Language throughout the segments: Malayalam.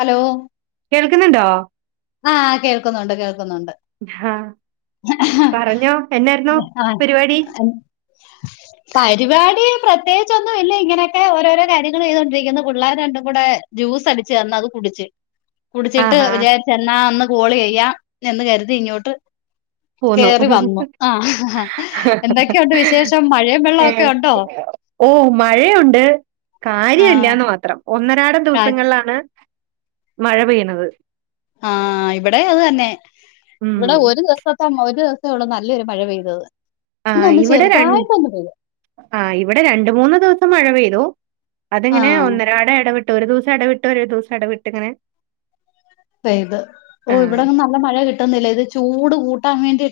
ഹലോ കേൾക്കുന്നുണ്ടോ ആഹ് കേൾക്കുന്നുണ്ട് കേൾക്കുന്നുണ്ട് ആഹ് ആഹ ആഹാ പരിപാടി? അത് പരിപാടി പ്രത്യേകിച്ചൊന്നും ഇല്ല ഇങ്ങനെയൊക്കെ ഓരോരോ കാര്യങ്ങൾ ചെയ്തുകൊണ്ടിരിക്കുന്നു പിള്ളേർ രണ്ടും കൂടെ ജ്യൂസ് അടിച്ച് തന്ന് അത് കുടിച്ച് കുടിച്ചിട്ട് ആഹാ വിജാരിച്ചെന്നാ ഒന്ന് കോൾ ചെയ്യാം എന്ന് കരുതി ഇങ്ങോട്ട് കേറി വന്നു ആഹ് എന്തൊക്കെയുണ്ട് വിശേഷം മഴയും വെള്ളമൊക്കെ ഏഹ് ഉണ്ടോ ഓ മഴയുണ്ട് ആഹ് കാര്യല്ലന്ന് മാത്രം ഒന്നരാടം ദിവസങ്ങളിലാണ് മഴ പെയ്യണത് ആഹ് ഇവിടെ അത് തന്നെ ഉം. ഇവിടെ ഒരു ദിവ ത്തം ഒരു ദിവസേ ഉള്ളൂ നല്ലൊരു മഴ പെയ്തത് ആഹ് ഇന്നൊന്ന് ഇവിടെ ര ചെറുതായിട്ടൊന്ന് പെയ്തു ആഹ ഇവിടെ രണ്ട് മൂന്ന് ദിവസം മഴ പെയ്തു അതിങ്ങനെ ആഹ് ഒന്നരാട ഇടവിട്ടു ഒരു ദിവസം ഇടവിട്ട് ഒരു ദിവസം ഇടവിട്ട് ഇങ്ങനെ പെയ്ത് ഓ ആ ഇവിടെങ്ങും നല്ല മഴ കിട്ടുന്നില്ല ഇത് ചൂട് കൂട്ടാൻ വേണ്ടി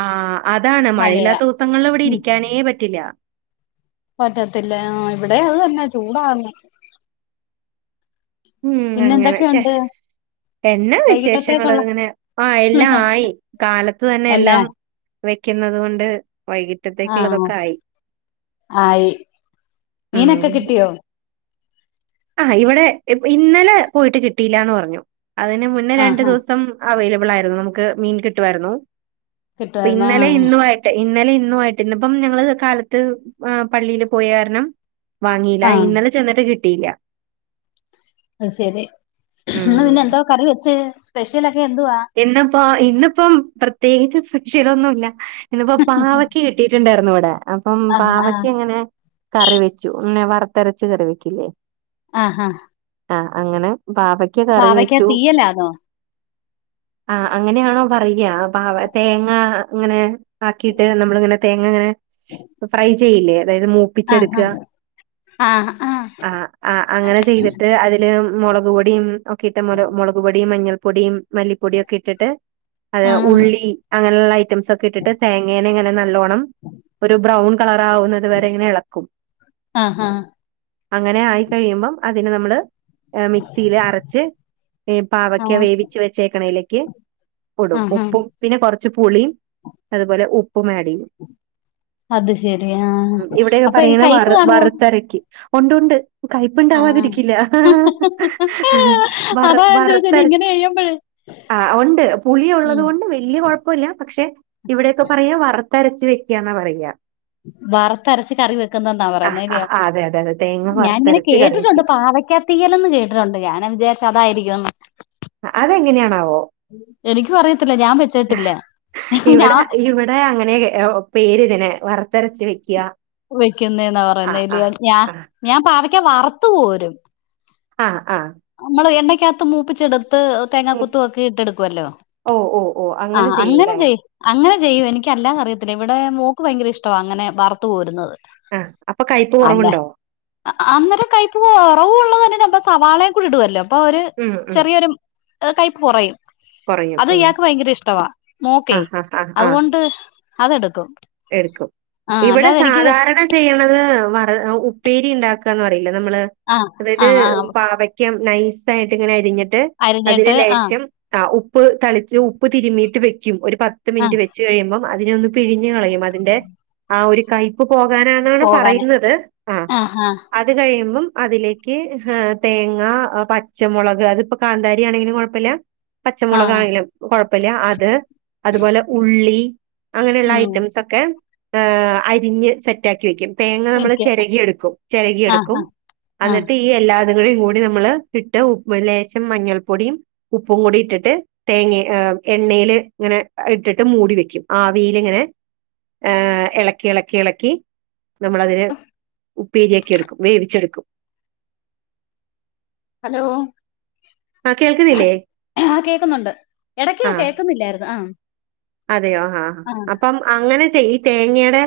ആഹ് അതാണ് മഴയില്ലാത്ത ദിവസങ്ങളിൽ ഇവിടെ ഉം ഇരിക്കാനേ പറ്റില്ല പറ്റത്തില്ല ആഹ് ഇവിടെ അത് തന്നെ ചൂടാന്ന് ഉം പിന്നെ അങ്ങനെ ചെ എന്തൊക്കെയുണ്ട് എന്നാ വിശേഷങ്ങള് വൈകിട്ടത്തേക്കുള്ള അങ്ങനെ ആഹ എല്ലാം ആയി കാലത്ത് തന്നെ അല്ലേ എല്ലാം വെക്കുന്നത് കൊണ്ട് വൈകിപ്പോ ആ ഉച്ചത്തേക്കുള്ളതൊക്കെ ആയി ആയി ഉം മീനൊക്കെ കിട്ടിയോ ആഹ് ഇവിടെ ഇന്നലെ പോയിട്ട് കിട്ടിയില്ലാന്ന് പറഞ്ഞു അതിന് മുന്നേ രണ്ടു ആഹ് ആഹ് ദിവസം അവൈലബിൾ ആയിരുന്നു നമുക്ക് മീൻ കിട്ടുമായിരുന്നു അപ്പ കിട്ടുവായിരുന്നോ ഇന്നലെ ആഹ് ഇന്നു ഇന്നലെ ഇന്നു ആയിട്ട് ഇന്നിപ്പം ഞങ്ങള് കാലത്ത് പള്ളിയില് പോയാര്ണം വാങ്ങിയില്ല ആഹ് ഇന്നലെ ചെന്നിട്ട് കിട്ടിയില്ല അത്ശരി ഇന്ന് പിന്നെ ഉം എന്തോ കറി വെച്ച് സ്പെഷ്യലൊക്കെ എന്തുവാ ഇപ്പോ ഇന്നിപ്പം പ്രത്യേകിച്ച് സ്പെഷലൊന്നുമല്ല ഇന്നിപ്പോ പാവക്ക കിട്ടിട്ടുണ്ടായിരുന്നു ഇവിടെ അപ്പം ആഹ് ആഹ് പാവക്ക ങ്ങനെ കറി വെച്ചു ന്നെ വറുത്തെരച്ച് കറി വെക്കില്ലേ ആഹ് ആഹ് ആഹ് അങ്ങനെ പാവ പാവക്കാ തീയല്ലാന്നോ ആഹ് അങ്ങനെയാണോ പറയാ പാ തേങ്ങ ങ്ങനെ ആക്കിയിട്ട് നമ്മളിങ്ങനെ തേങ്ങങ്ങനെ ഫ്രൈ ചെയ്യില്ലേ അതായത് മൂ ആഹ് പ്പിച്ചെടുക്കാ ആഹ് ആഹ് അങ്ങനെ ചെയ്തിട്ട് അതി ല് മുളക് പൊടിം ഒക്കെ ഇട്ട് മുളക് പൊടിയും മഞ്ഞൾ പൊടിയും മല്ലിപ്പൊടിയൊക്കെ ഇട്ടിട്ട് അത് ആഹ് ഉള്ളി അങ്ങനെയുള്ള ഐറ്റംസ് ഒക്കെ ഇട്ടിട്ട് തേങ്ങേനെങ്ങനെ നല്ലോണ ണം ഒരു ബ്രൗൺ കളറാകുന്നത് വരെ ഇങ്ങനെ എളക്കും ആഹ് അങ്ങനെ ആയി കഴിയുമ്പം അതിന് നമ്മള് മിക്സിയിൽ അരച്ച് ഈ പാവക്ക ആഹ് വേവി ച്ച് വെച്ചേക്കണയിലേക്ക് ഇടും ആഹ് ആഹ് ഉപ്പും പിന്നെ കുറച്ച് പുളിയും അതുപോലെ ഉപ്പും ആഡ് ചെയ്യും അത് ശരി ആഹ് ഉം ഇവിടെയൊക്കെ അപ്പൊ ഈ പറയ്ണേ കയ്പ്പ് വറ് കാണുവോ വറുത്തരക്കാ ഉണ്ടുണ്ട് ആഹ് കയ്പ്പുണ്ടാവാതിരിക്കില്ല വറ് അതാ ഞാൻ ചോദിച്ചത് വറ്ത്തര [unintelligible] ആഹ് ഉണ്ട് പുളി ഉം ഉള്ളത് കൊണ്ട് വല്ല്യ കുഴപ്പില്ല പക്ഷെ ഇവിടെയൊക്കെ പറയാ വ ത്തരച്ച് വെക്ക്യാന്നാ പറയാ വറുത്തരച്ച് കറി വെക്കുന്നന്നാ ആ ആ പറയുന്നേല്യോ ആ, അതെ അതെ അതെ തേങ്ങ ഞാനിങ്ങനെ വറുത്തരച്ച് കറി കേട്ടിട്ടുണ്ട് വെക്ക പാവയ്ക്കത്തീയലെന്ന് കേട്ടിട്ടുണ്ട് ഞാൻ വിചാരിച്ചു അതായിരിക്കുംന്ന് അതെങ്ങനെയാണാവോ എനിക്കും അറിയത്തില്ല ഞാൻ വെച്ചിട്ടില്ല ഞാ ഇവിടെ ഇവിടെ അങ്ങനെ പേര്തിനെ വറ്ത്തരച്ച് വെക്ക്യാ വെക്കുന്നേന്നാ പറയുന്നേ ഞാൻ ഞാൻ പാവക്കാ വറുത്തു കോരും ആഹ് ആഹ് നമ്മള് എണ്ണക്കകത്ത് മൂപ്പിച്ചെടുത്ത് തേങ്ങ ഉം കുത്ത് ഒക്കെ ഇട്ടെടുക്കുവല്ലോ ഓ ഓ ഓ ആഹ് ചെയ്യൂലേ അങ്ങനെ ചെയ അങ്ങനെ ചെയ്യും എനിക്കല്ലാ അറിയത്തില്ല ഇവിടെ മോക്ക് ഭയങ്കര ഇഷ്ടമാണ് അങ്ങനെ വറുത്തു കോരുന്നത് ആഹ് അപ്പൊ കയ്പ്പ് അല്ല കുറവുണ്ടാവും അന്നേരം കൈപ്പ് കുറവുള്ളത് തന്നെ സവാളയും കൂടി ഇടുല്ലോ അപ്പൊ ഒരു ഉം ഉം ചെറിയൊരു കൈപ്പ് കുറയും കുറയും അത് ഉം ഇയാക്ക് ഭയങ്കര ഇഷ്ടവാ ആ മോക്കെ ആ ആ ആ അതുകൊണ്ട് അതെടുക്കും എടുക്കും ആഹ് ഇവിടെ അല്ലാതെ എനിക്ക് സാധാരണ ചെയ്യണത് വറ് ഉപ്പേരി ഉണ്ടാക്കാന്ന് പറയില്ലേ നമ്മള് ആ ആ അതായത് ആ പാവക്കം നൈസ് ആയിട്ട് ഇങ്ങനെ അരിഞ്ഞിട്ട് അതിന് അരിഞ്ഞിട്ട് ആ ലേശം ആഹ്, ഉപ്പ് തളിച്ച്, ഉപ്പ് തിരുമീയിട്ട് വെക്കും, ഒരു പത്ത് ആ മിനിറ്റ് വെ ച്ച് കഴിയുമ്പം അതിനോന്ന് പിഴിഞ്ഞു കളയും. അതിന്റെ ആഹ് ഒരു കൈ പ്പ് പോകാനാ ന്നാണ് പോകാന് പറയുന്നത്. ആഹ് ആ ആ അത് കഴിയുമ്പം അതിലേക്ക് തേങ്ങ പച്ചമുളക് അതിപ്പോ കാന്താരിയാണെങ്കിലും കുഴപ്പില്ല. ആ പച്ചമുളകാണെങ്കിലും കൊഴപ്പല്ല അത്. അതുപോലെ ഉള്ളി. അങ്ങനെയുള്ള ഉം ഐറ്റംസൊക്കെ അരിഞ്ഞ് സെറ്റാക്കി വെക്കും. തേങ്ങ നമ്മൾ എനിക്ക് ചെരകി എടുക്കും. ആ ചെരകിയെടുക്കും ആ എന്നിട്ട്. ഈ എല്ലാതും കൂടി നമ്മൾ ഇട്ട് ഉപ്പും ലേശം മഞ്ഞൾ പൊടിയും ഉപ്പും കൂടി ഇട്ടിട്ട് തേങ്ങ എണ്ണേൽ ഇങ്ങനെ ഇട്ടിട്ട് മൂടി വെക്കും. ആവിയിൽ ഇങ്ങനെ, ഇളക്കി, ഇളക്കി, ഇളക്കി നമ്മളതിനെ ഉപ്പെരിയാക്കി എടുക്കും വേവിച്ചെടുക്കും. ഹലോ ആ കേൾക്കുന്നില്ലേ ആഹ്, കേക്കുന്നുണ്ട്. ഇടക്ക് ആ കേക്കുന്നില്ലായിരുന്നു. ആഹ് അതെയോ ആഹ്, അപ്പം അങ്ങനെ ചെയ്. തേങ്ങെടെ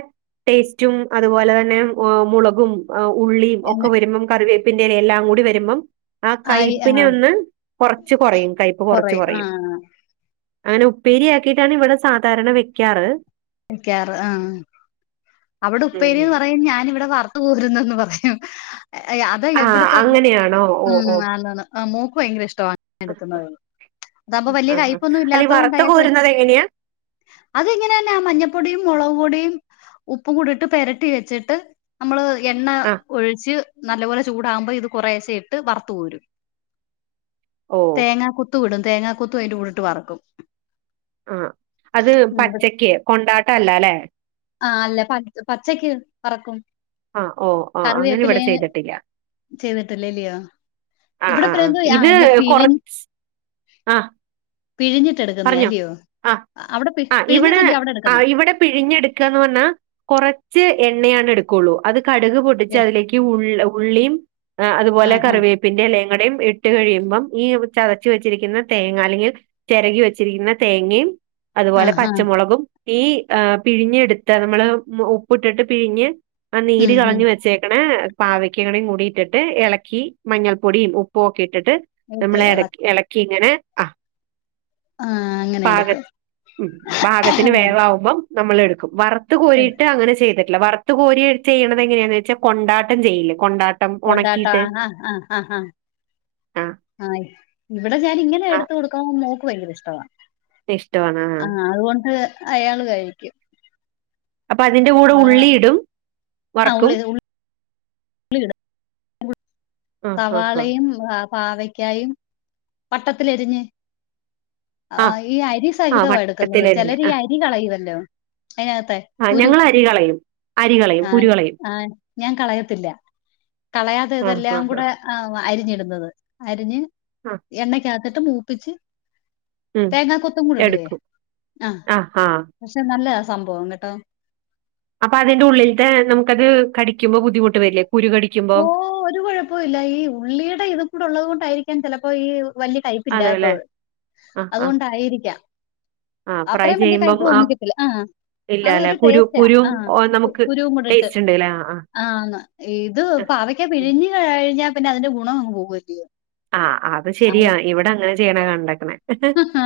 ടേസ്റ്റും അതുപോലെ തന്നെ ഹേ മുളകും. ഉള്ളീം ഒക്കെ എന്നെ വരുമ്പം കറിവേപ്പിന്റെല എല്ലാം കൂടി വരുമ്പം. ആഹ്, ആയി ആ കയ്പ്പിനെ ഒന്ന് കൊറച്ച് കുറയും. കയപ്പ് കൊറേ കുറച്ച് ആ കുറയും. അങ്ങനെ ഉപ്പേരിയാക്കിട്ടാണ് ഇവിടെ സാധാരണ വെക്കാറ്. ക്കാറ്. ആഹ്, അവിടെ ഉം. ഉപ്പേരിന്ന് പറയും ഞാനിവിടെ വർ ത്ത് കോര്ന്നുന്ന് പറയും. അ അതെന്നെ ആ ഇവിടെത്തെ മൊ അങ്ങനെയാണോ ഓ ഓ ഉം അങ്ങന മോക്ക് ഭയങ്കര ഇഷ്മാണ് എടുക്കുന്നത്. അതാവുമ്പ വലിയ ആ ആ. കയ്പ്പൊന്നും അല്ല ഈ ഇല്ലാത്തത് വറുത്ത് കൊണ്ടയാക്ക് വെ കോരുന്നത് എങ്ങനെയാ അതെങ്ങനെ. പിന്നെ മഞ്ഞപ്പൊടിയും മുളക പൊടിയും ഉപ്പും കൂടിട്ട് പെരട്ടി വെച്ചിട്ട് നമ്മള്. എണ്ണ ആ ഒഴിച്ച് നല്ല പോലെ ചൂടാകുമ്പോ ഇത് കൊറേശ ഇട്ട് വറുത്തു കോരും. ഓ തേങ്ങ കൊ ത്ത് ഇടും, തേങ്ങാ കുത്തും അതി്ന്റെ കൂടെഇട്ട് വറക്കും. ആഹ്, അത് ഉം. പച്ചക്ക്, കൊണ്ടാട്ട അല്ല ലെ? ആഹ് അല്ല പ പച്ചക്ക് വറക്കും. ആഹ്, ഓ അങ്ങനെ ഇവിടെ ചെയ്തിട്ടില്ല. ചെയ്തട്ടല്ല ല്ലയോ? ഇവിടെപ്പ എന്ത ആ അ പിഴിൻ. ആഹ് പിഴിഞ്ഞിട്ട എടുക്കുന്നേ അല്ലയോ? ആ അവിടെ ആ ഇവിടെ പിഴിഞ്ഞിട്ടല്ലോ അവിടെ ആ എടുക്കുന്നേ? ഇവിടെ പിഴിഞ്ഞെടുക്കാന്ന് പറഞ്ഞാൽ, കുറച്ച് എണ്ണയാണ് എടുക്കുള്ളൂ. അത് കടുക് പൊടിച്ച് അതിലേക്ക്. ഉള്ള ഉള്ളീം അ ആ അതുപോലെ ആ കറിവെ പിന്നെ, ലേങ്കടെയും ഇട്ട് കഴിയുമ്പം ഈ ചതച്ച് വെച്ചിരിക്കുന്ന തേങ്ങ അല്ലെങ്കിൽ ചിരകി വെ വച്ചിരിക്കുന്ന തേങ്ങയും ആ അതുപോലെ ആ പച്ചമുളകും. ഈ അ പിഴിഞ്ഞെടുത്ത നമ്മള് ഉപ്പിട്ടിട്ട് പിഴിഞ്ഞ്. ആഹ്, നീര് ഉം കളഞ്ഞു വെച്ചേക്ക ണേ? പാവക്കയും കൂടി ഇട്ടിട്ട്. ഇള ക്കി മഞ്ഞൾപ്പൊടിയും ഉപ്പും ഒക്കെ ഇട്ടിട്ട്. നമ്മളേ ഇട ഉം ഇളക്കി ഇങ്ങനെ. ആ ആഹ് അങ്ങ പാക ഉം പാകത്തിന് വേവവുമ്പം നമ്മൾ എടുക്കും. വറുത്ത് കോരിയിട്ട് അങ്ങനെ ചെയ്ത ല്ല വറു കോരി ചെയ്യണത എങ്ങനെയാന്ന് വെച്ചാ, കൊണ്ടാട്ടം ചെയ്യിേല്ലെ? കൊണ്ടാട്ടം. കൊണ്ടാട്ട ഉണക്കിയിട്ട് ആഹ്, ആഹ്, ആഹ്, ആഹ് ആഹ ആഹ്, ഇവിടെ ഞാന ഇങ്ങനെ ആഹ് എടുത്ത കൊടുക്കാണത് മോക്ക് ഭയങ്കര ഇഷ്ടവ. ആഹ്, അതുകൊണ്ട് അയാൾ കഴിക്കും. അപ്പൊ അതിന്റെ കൂടെ ആഹ് ഉള്ളി ഇടും ആഹ് വറക്കും. ഉള്ളി ഉള്ളി ആഹ് ആഹ് ആഹ് സവാളയും പാവക്കായും വട്ടത്തില് എരിഞ്ഞ്. ആ ആഹ് ഈ അരി ആഹ് സഹിതമാണ് എടുക്കുന്നത്. വട്ടത്തിലരിഞ്ഞ് ചെലര് ഈ അരി കളയുമല്ലോ. അയ്നകത്തെ, ആ ഞങ്ങള് അരി കളയും. അരി കളയും ആ് കുരു കളയും ആഹ ഞാൻ കളയത്തില്ല കളയാതെ ആഹ് ഇതെല്ലാം ആഹ് കൂടെ, ആ അരിഞ്ഞിടുന്നത് അരിഞ്ഞ് ആഹ് എണ്ണക്കകത്തിട്ട് മൂപ്പിച്ച് ഉം തേങ്ങാ കൊത്തും കൂടി ഇടുവേ. എടുക്കും ആ ആഹ് ആഹ് പക്ഷെ നല്ലതാ സംഭവം കേട്ടോ. അപ്പൊ അതിന്റെ ഉള്ളിലത്തെ നമുക്ക്ത് കടിക്കുമ്പോ ബുദ്ധിമുട്ട് വരില്ലേ കുരു കടി ഓ ഒരു കുഴപ്പ ഇല്ല, ഈ ഉള്ളിയുടെ ഇത് കൂടെ ഉള്ളത് കൊണ്ടായിരികാം ചെലപ്പോ ഈ വലിയ കൈപ്പ് അതെല്ലേ ഇല്ലാത്തത് ആഹ് ആഹ് അതുകൊണ്ടായിരക്കാം. ആഹ് ഫ്രൈ അത്രയും വലിയ ചെയ്യുമ്പം കൈപ്പ് തോന്നിക്കത്തില്ല ആ ഇല്ല അല്ലെ അതൊരു കുരു ടേസ്റ്റാ കുരും ആ ഓഹ് നമുക്ക് കുരുവും കൂടിട്ട് ടേസ്റ്റ് ഉണ്ട്ല്ലേ ആഹ് ആന്ന് ഇത് പാവയ്ക്ക ആഹ്. പിഴിഞ്ഞ് കഴിഞ്ഞാ പിന്നെ അതിന്റെ ഗുണം അങ്ങ് പോകുവല്ലോ. ആഹ അത് ശരിയാ ഇവിടെ അങ്ങനെ ചെയ്യണ കണ്ടക്കണെ. ആ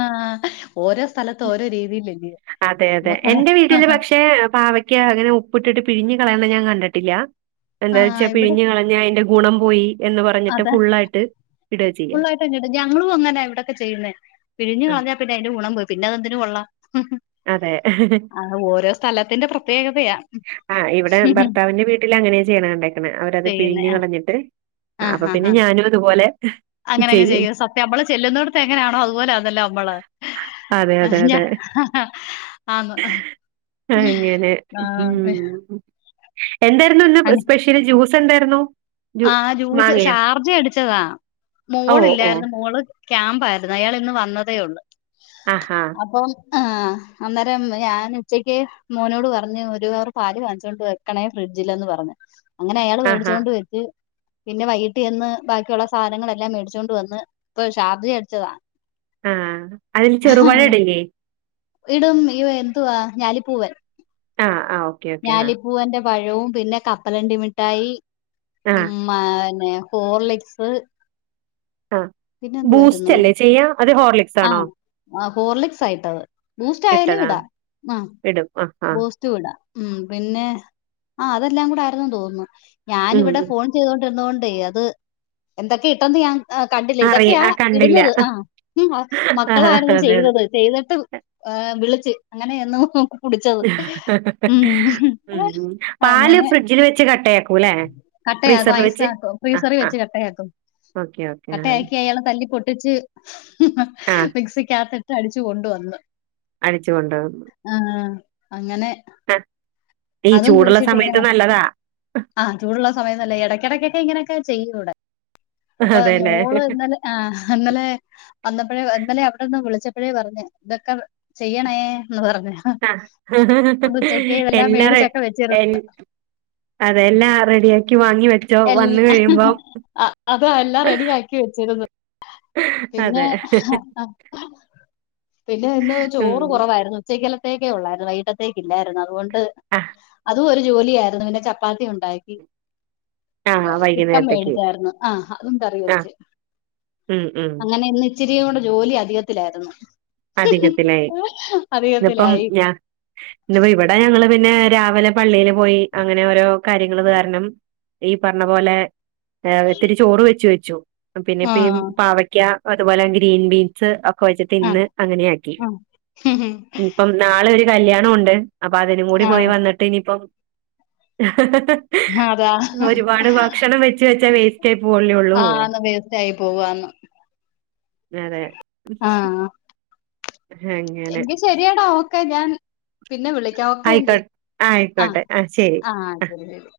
ഓരോ സ്ഥലത്ത് ഓരോ രീതിയിലല്ലോയോ ചെയ്യ. അതെ അതെ എന്റെ വീട്ടില് പക്ഷെ പാവക്ക് അങ്ങനെ ഉപ്പിട്ടിട്ട് പിഴഞ്ഞു കളയണെ ഞാൻ കണ്ടിട്ടില്ല. ആ എന്താ വെച്ചാ ഇവിടെ പിഴിഞ്ഞ് കളഞാ അയ്ന്റെ ഗുണം പോയി എന്ന് പറഞ്ഞിട്ട് ഫുള്ളായിട്ട് ഇടാ ചെയ്യാ. ഞങ്ങള് അങ്ങാനാവിടൊക്കെ ചെയ്യുന്നേ, പിഴിഞ്ഞ് ആഹ് കളഞ്ഞാ പിന്നെ അയ്ന്റെ ഗുണം പോയി പിന്നെ അതെന്തിനും കൊള്ളാം. അതെ. അ ഓരോ സ്ഥലത്തിന്റെ പ്രത്യേകതയാ. ആ് ഇവിടെ ഭർത്താവിന്റെ വീട്ടിൽ അങ്ങനെയ ചെയ്യണ കണ്ടേക്കെണെ അവരത് ചെയ്യുന്നേ. പിഴിഞ്ഞു കളഞ്ഞിട്ട്, ആ. അപ്പ ആ. പിന്നെ ആ. ഞാനും അതുപോലെ, അങ്ങനെ അങ് ചെയ്യും. സത്യം നമ്മള് ചെല്ലുന്നടത്തെ എങ്ങനെയാണോ അതുപോലെ ആണല്ലോ നമ്മള്. അതെ ആ അതെ അതെ ഹ ആന്നൊ. അങ്ങനെ ഉം. എന്തേരുന്നു ഇന്ന് അങ് സ്പെഷ്യല് ജ്യൂസ് എന്തായിരുന്നു. ജൂ ആ ജ്യൂസ് മാങ്ങയോ? ഷാർജ അടിച്ചതാ. ഓ! ഓ! മോളില്ലായിരുന്നു മോള് ക്യാമ്പആയിരുന്നു, അയാൾ ഇന്ന് വന്നതേ ഉള്ളൂ. ആഹാ. അപ്പം ആ് അന്നേരം ഞാന് ഉച്ചക്ക് മോനോട് പറഞ്ഞു ഒരു പാല് വാങ്ങിച്ചോണ്ട് വരാൻ വെക്കണേ ഫ്രഡ്ജിൽന്ന് പറഞ്ഞ് അങ്ങനെ അയാൾ ആഹാ! മേടിച്ചുകൊണ്ട് വര പിന്നെ വൈകിട്ടയെന്ന് ബാക്കിയുള്ള സാധനങ്ങളെല്ലാം മേടിച്ചൊണ്ട് വന്ന്. ഇപ്പൊ ഒരു ഷാർജ അടിച്ചതാ. ആഹ അതില് ചെറുപയം ഇടില്ലേ. ഇടും ഇയ്യോ എന്തുവാ, ഞാലിപ്പൂവൻ. ആ ആ ഓ. ഞാലിപ്പൂവന്റെ പഴവും, പിന്നെ കപ്പലണ്ടി മിഠായി ആ, ഉം. [unintelligible] ഹോർലിക്സ്. ആഹ പിന്നെ ബൂസ്റ്റ് എന്തുവായിരുന്നു അല്ലേ ചെയ്യ അതോ ഹോർലിക്സ് ആണോ ആഹ് ആഹ് ഹോർലിക്സ് ആയിട്ടത് ബൂസ്റ്റ് ആയാലും ഇട്ടതാ ഇടാം ആഹ് ഇടും. ആ ആ. [unintelligible] പിന്നെ ആ അതെല്ലാം കൂടെ ആരുന്നു തോന്നുന്നു ഉം, ഞാനിവിടെ ഉം. ഫോൺ ചെയ്തോണ്ടിരിന്നതോണ്ടേ അത് എന്തൊക്കെ ഇട്ടെന്ന് ഞാൻ അ കണ്ടില്ല അറി ഇതൊക്കെയാ ആ കണ്ടില്ല. ഇടുന്നത്. ആ ആഹാ! മക്കളാരുന്നു അതെ, അതെ. ചെയ്തത്. ചെയ്തിട്ട് ഏഹ് വിളിച്ച് അങ്ങനെയെന്നു കുടിച്ചത് ഉം ഉം, ഉം. പാല് അങ്ങനെ ഫ്രിഡ്ജില് വെച്ച് കട്ടയാക്കു ലേ? കട്ടയാക്കും ഐസാക്കും ഫ്രീസെറി ആ. വെച്ച് കട്ടയാക്കും ഓക്കെ ഓക്കെ ആ. കട്ടയാക്കി അയാള് തല്ലി പൊട്ടിച്ച് ആ, മിക്സിക്കകത്തിട്ട് അടിച്ചു കൊണ്ടു വന്ന് അടിച്ചു കൊണ്ടു വന്ന് ആഹ് അങ്ങനെ [unintelligible] ഈ ചൂടുള്ള സമയത്ത് നല്ലതാ ആഹ് ചൂടുള്ള സമയം നല്ലെയ എടക്കെടക്കൊക്കെ ഇങ്ങനെയൊക്ക ചെയ്യൂ ഇവ്ടെ അപ്പൊ അതെല്ലേ മോള് ഇന്നലെ ആഹ് ഇന്നലെ വന്നപ്പഴേ ഇന്നലെ അവിടെന്ന് വിളിച്ചപ്പഴേ പറഞ്ഞു ഇതൊക്കെ ചെയ്യണേ എന്ന് പറഞ്ഞു ആഹ് അതുകൊണ്ട് ഉച്ചയ്ക്ക് ഇതെല്ലാം എല്ലാറെ മേടിച്ചൊക്കെ വെച്ചിരുന്നു. എല്ല അതെ എല്ലാം റെഡിയാക്കി വാങ്ങി വെച്ചു എല്ല അത് എല്ലാം റെഡിയാക്കി വെച്ചേക്കുന്നു പിന്നെ അതെ പിന്നെ ഇന്ന് ഉം ചോറ് കൊറവായിരുന്നു ഉച്ചക്കലത്തേക്കെ ഒള്ളായിരുന്നു വൈകിട്ടത്തേക്ക് ഇല്ലായിരുന്നു അതുകൊണ്ട് ആ അതും ഒരു ജോലിയാരുന്നു പിന്നെ ചപ്പ പ്പാത്തി ഉണ്ടാക്കി ആ ചിക്കം വൈകുന്നേരത്തേക്ക് മേടിച്ചായിരുന്നു ആ അതും കറി ആ വെച്ച് ഉം ഉം അങ്ങനെ ഇന്ന് ഇച്ചിരിയേം കൂടെ ജോലി അധികത്തിലായിരുന്നു അധികത്തിലായി ഇന്ന്പ്പം അധികത്തിലായി ഞാൻ ഇന്ന് ഇപ്പം ഇവിടെ ഞങ്ങള് പിന്നെ രാവിലെ പള്ളിയില് പോയി അങ്ങനെ ഓരോ കാര്യങ്ങള് കാരണം ഈ പറഞ്ഞ പോലെ ഇത്തിരി ചോറ് വെച്ച് വെച്ചു പിന്നെ ആ ഇപ്പയീ പാവ യ്ക്ക അതുപോലെ ഗ്രീൻ ബീൻസ് ഒക്കെ വെച്ചിട്ട് ആ ഇന്ന് അങ്ങനെ ആക്കി ആ ഇപ്പം നാളെ ഒരു കല്യാണമുണ്ട് അപ്പൊ അതിനും കൂടി ആ പോയി വന്നിട്ട് ഇനിയിപ്പം അതാ ഒരുപാട് ഭക്ഷണം വെച്ച് വെച്ചാ വേസ്റ്റ് ആയി പോവോലോ ആഹ് ആന്ന് വേസ്റ്റായി പോവാന്ന് അതെ ആഹ് അങ്ങനെ ന്നാ ശരിയെട ഓക്കെ ഞാൻ പിന്നെ വിളിക്കാം ഒക്കെ എങ്കി ആയിക്കോട്ടെ ആഹ് ആയിക്കോട്ടെ ആ ശരി ആഹ് ആ ശരി ശരി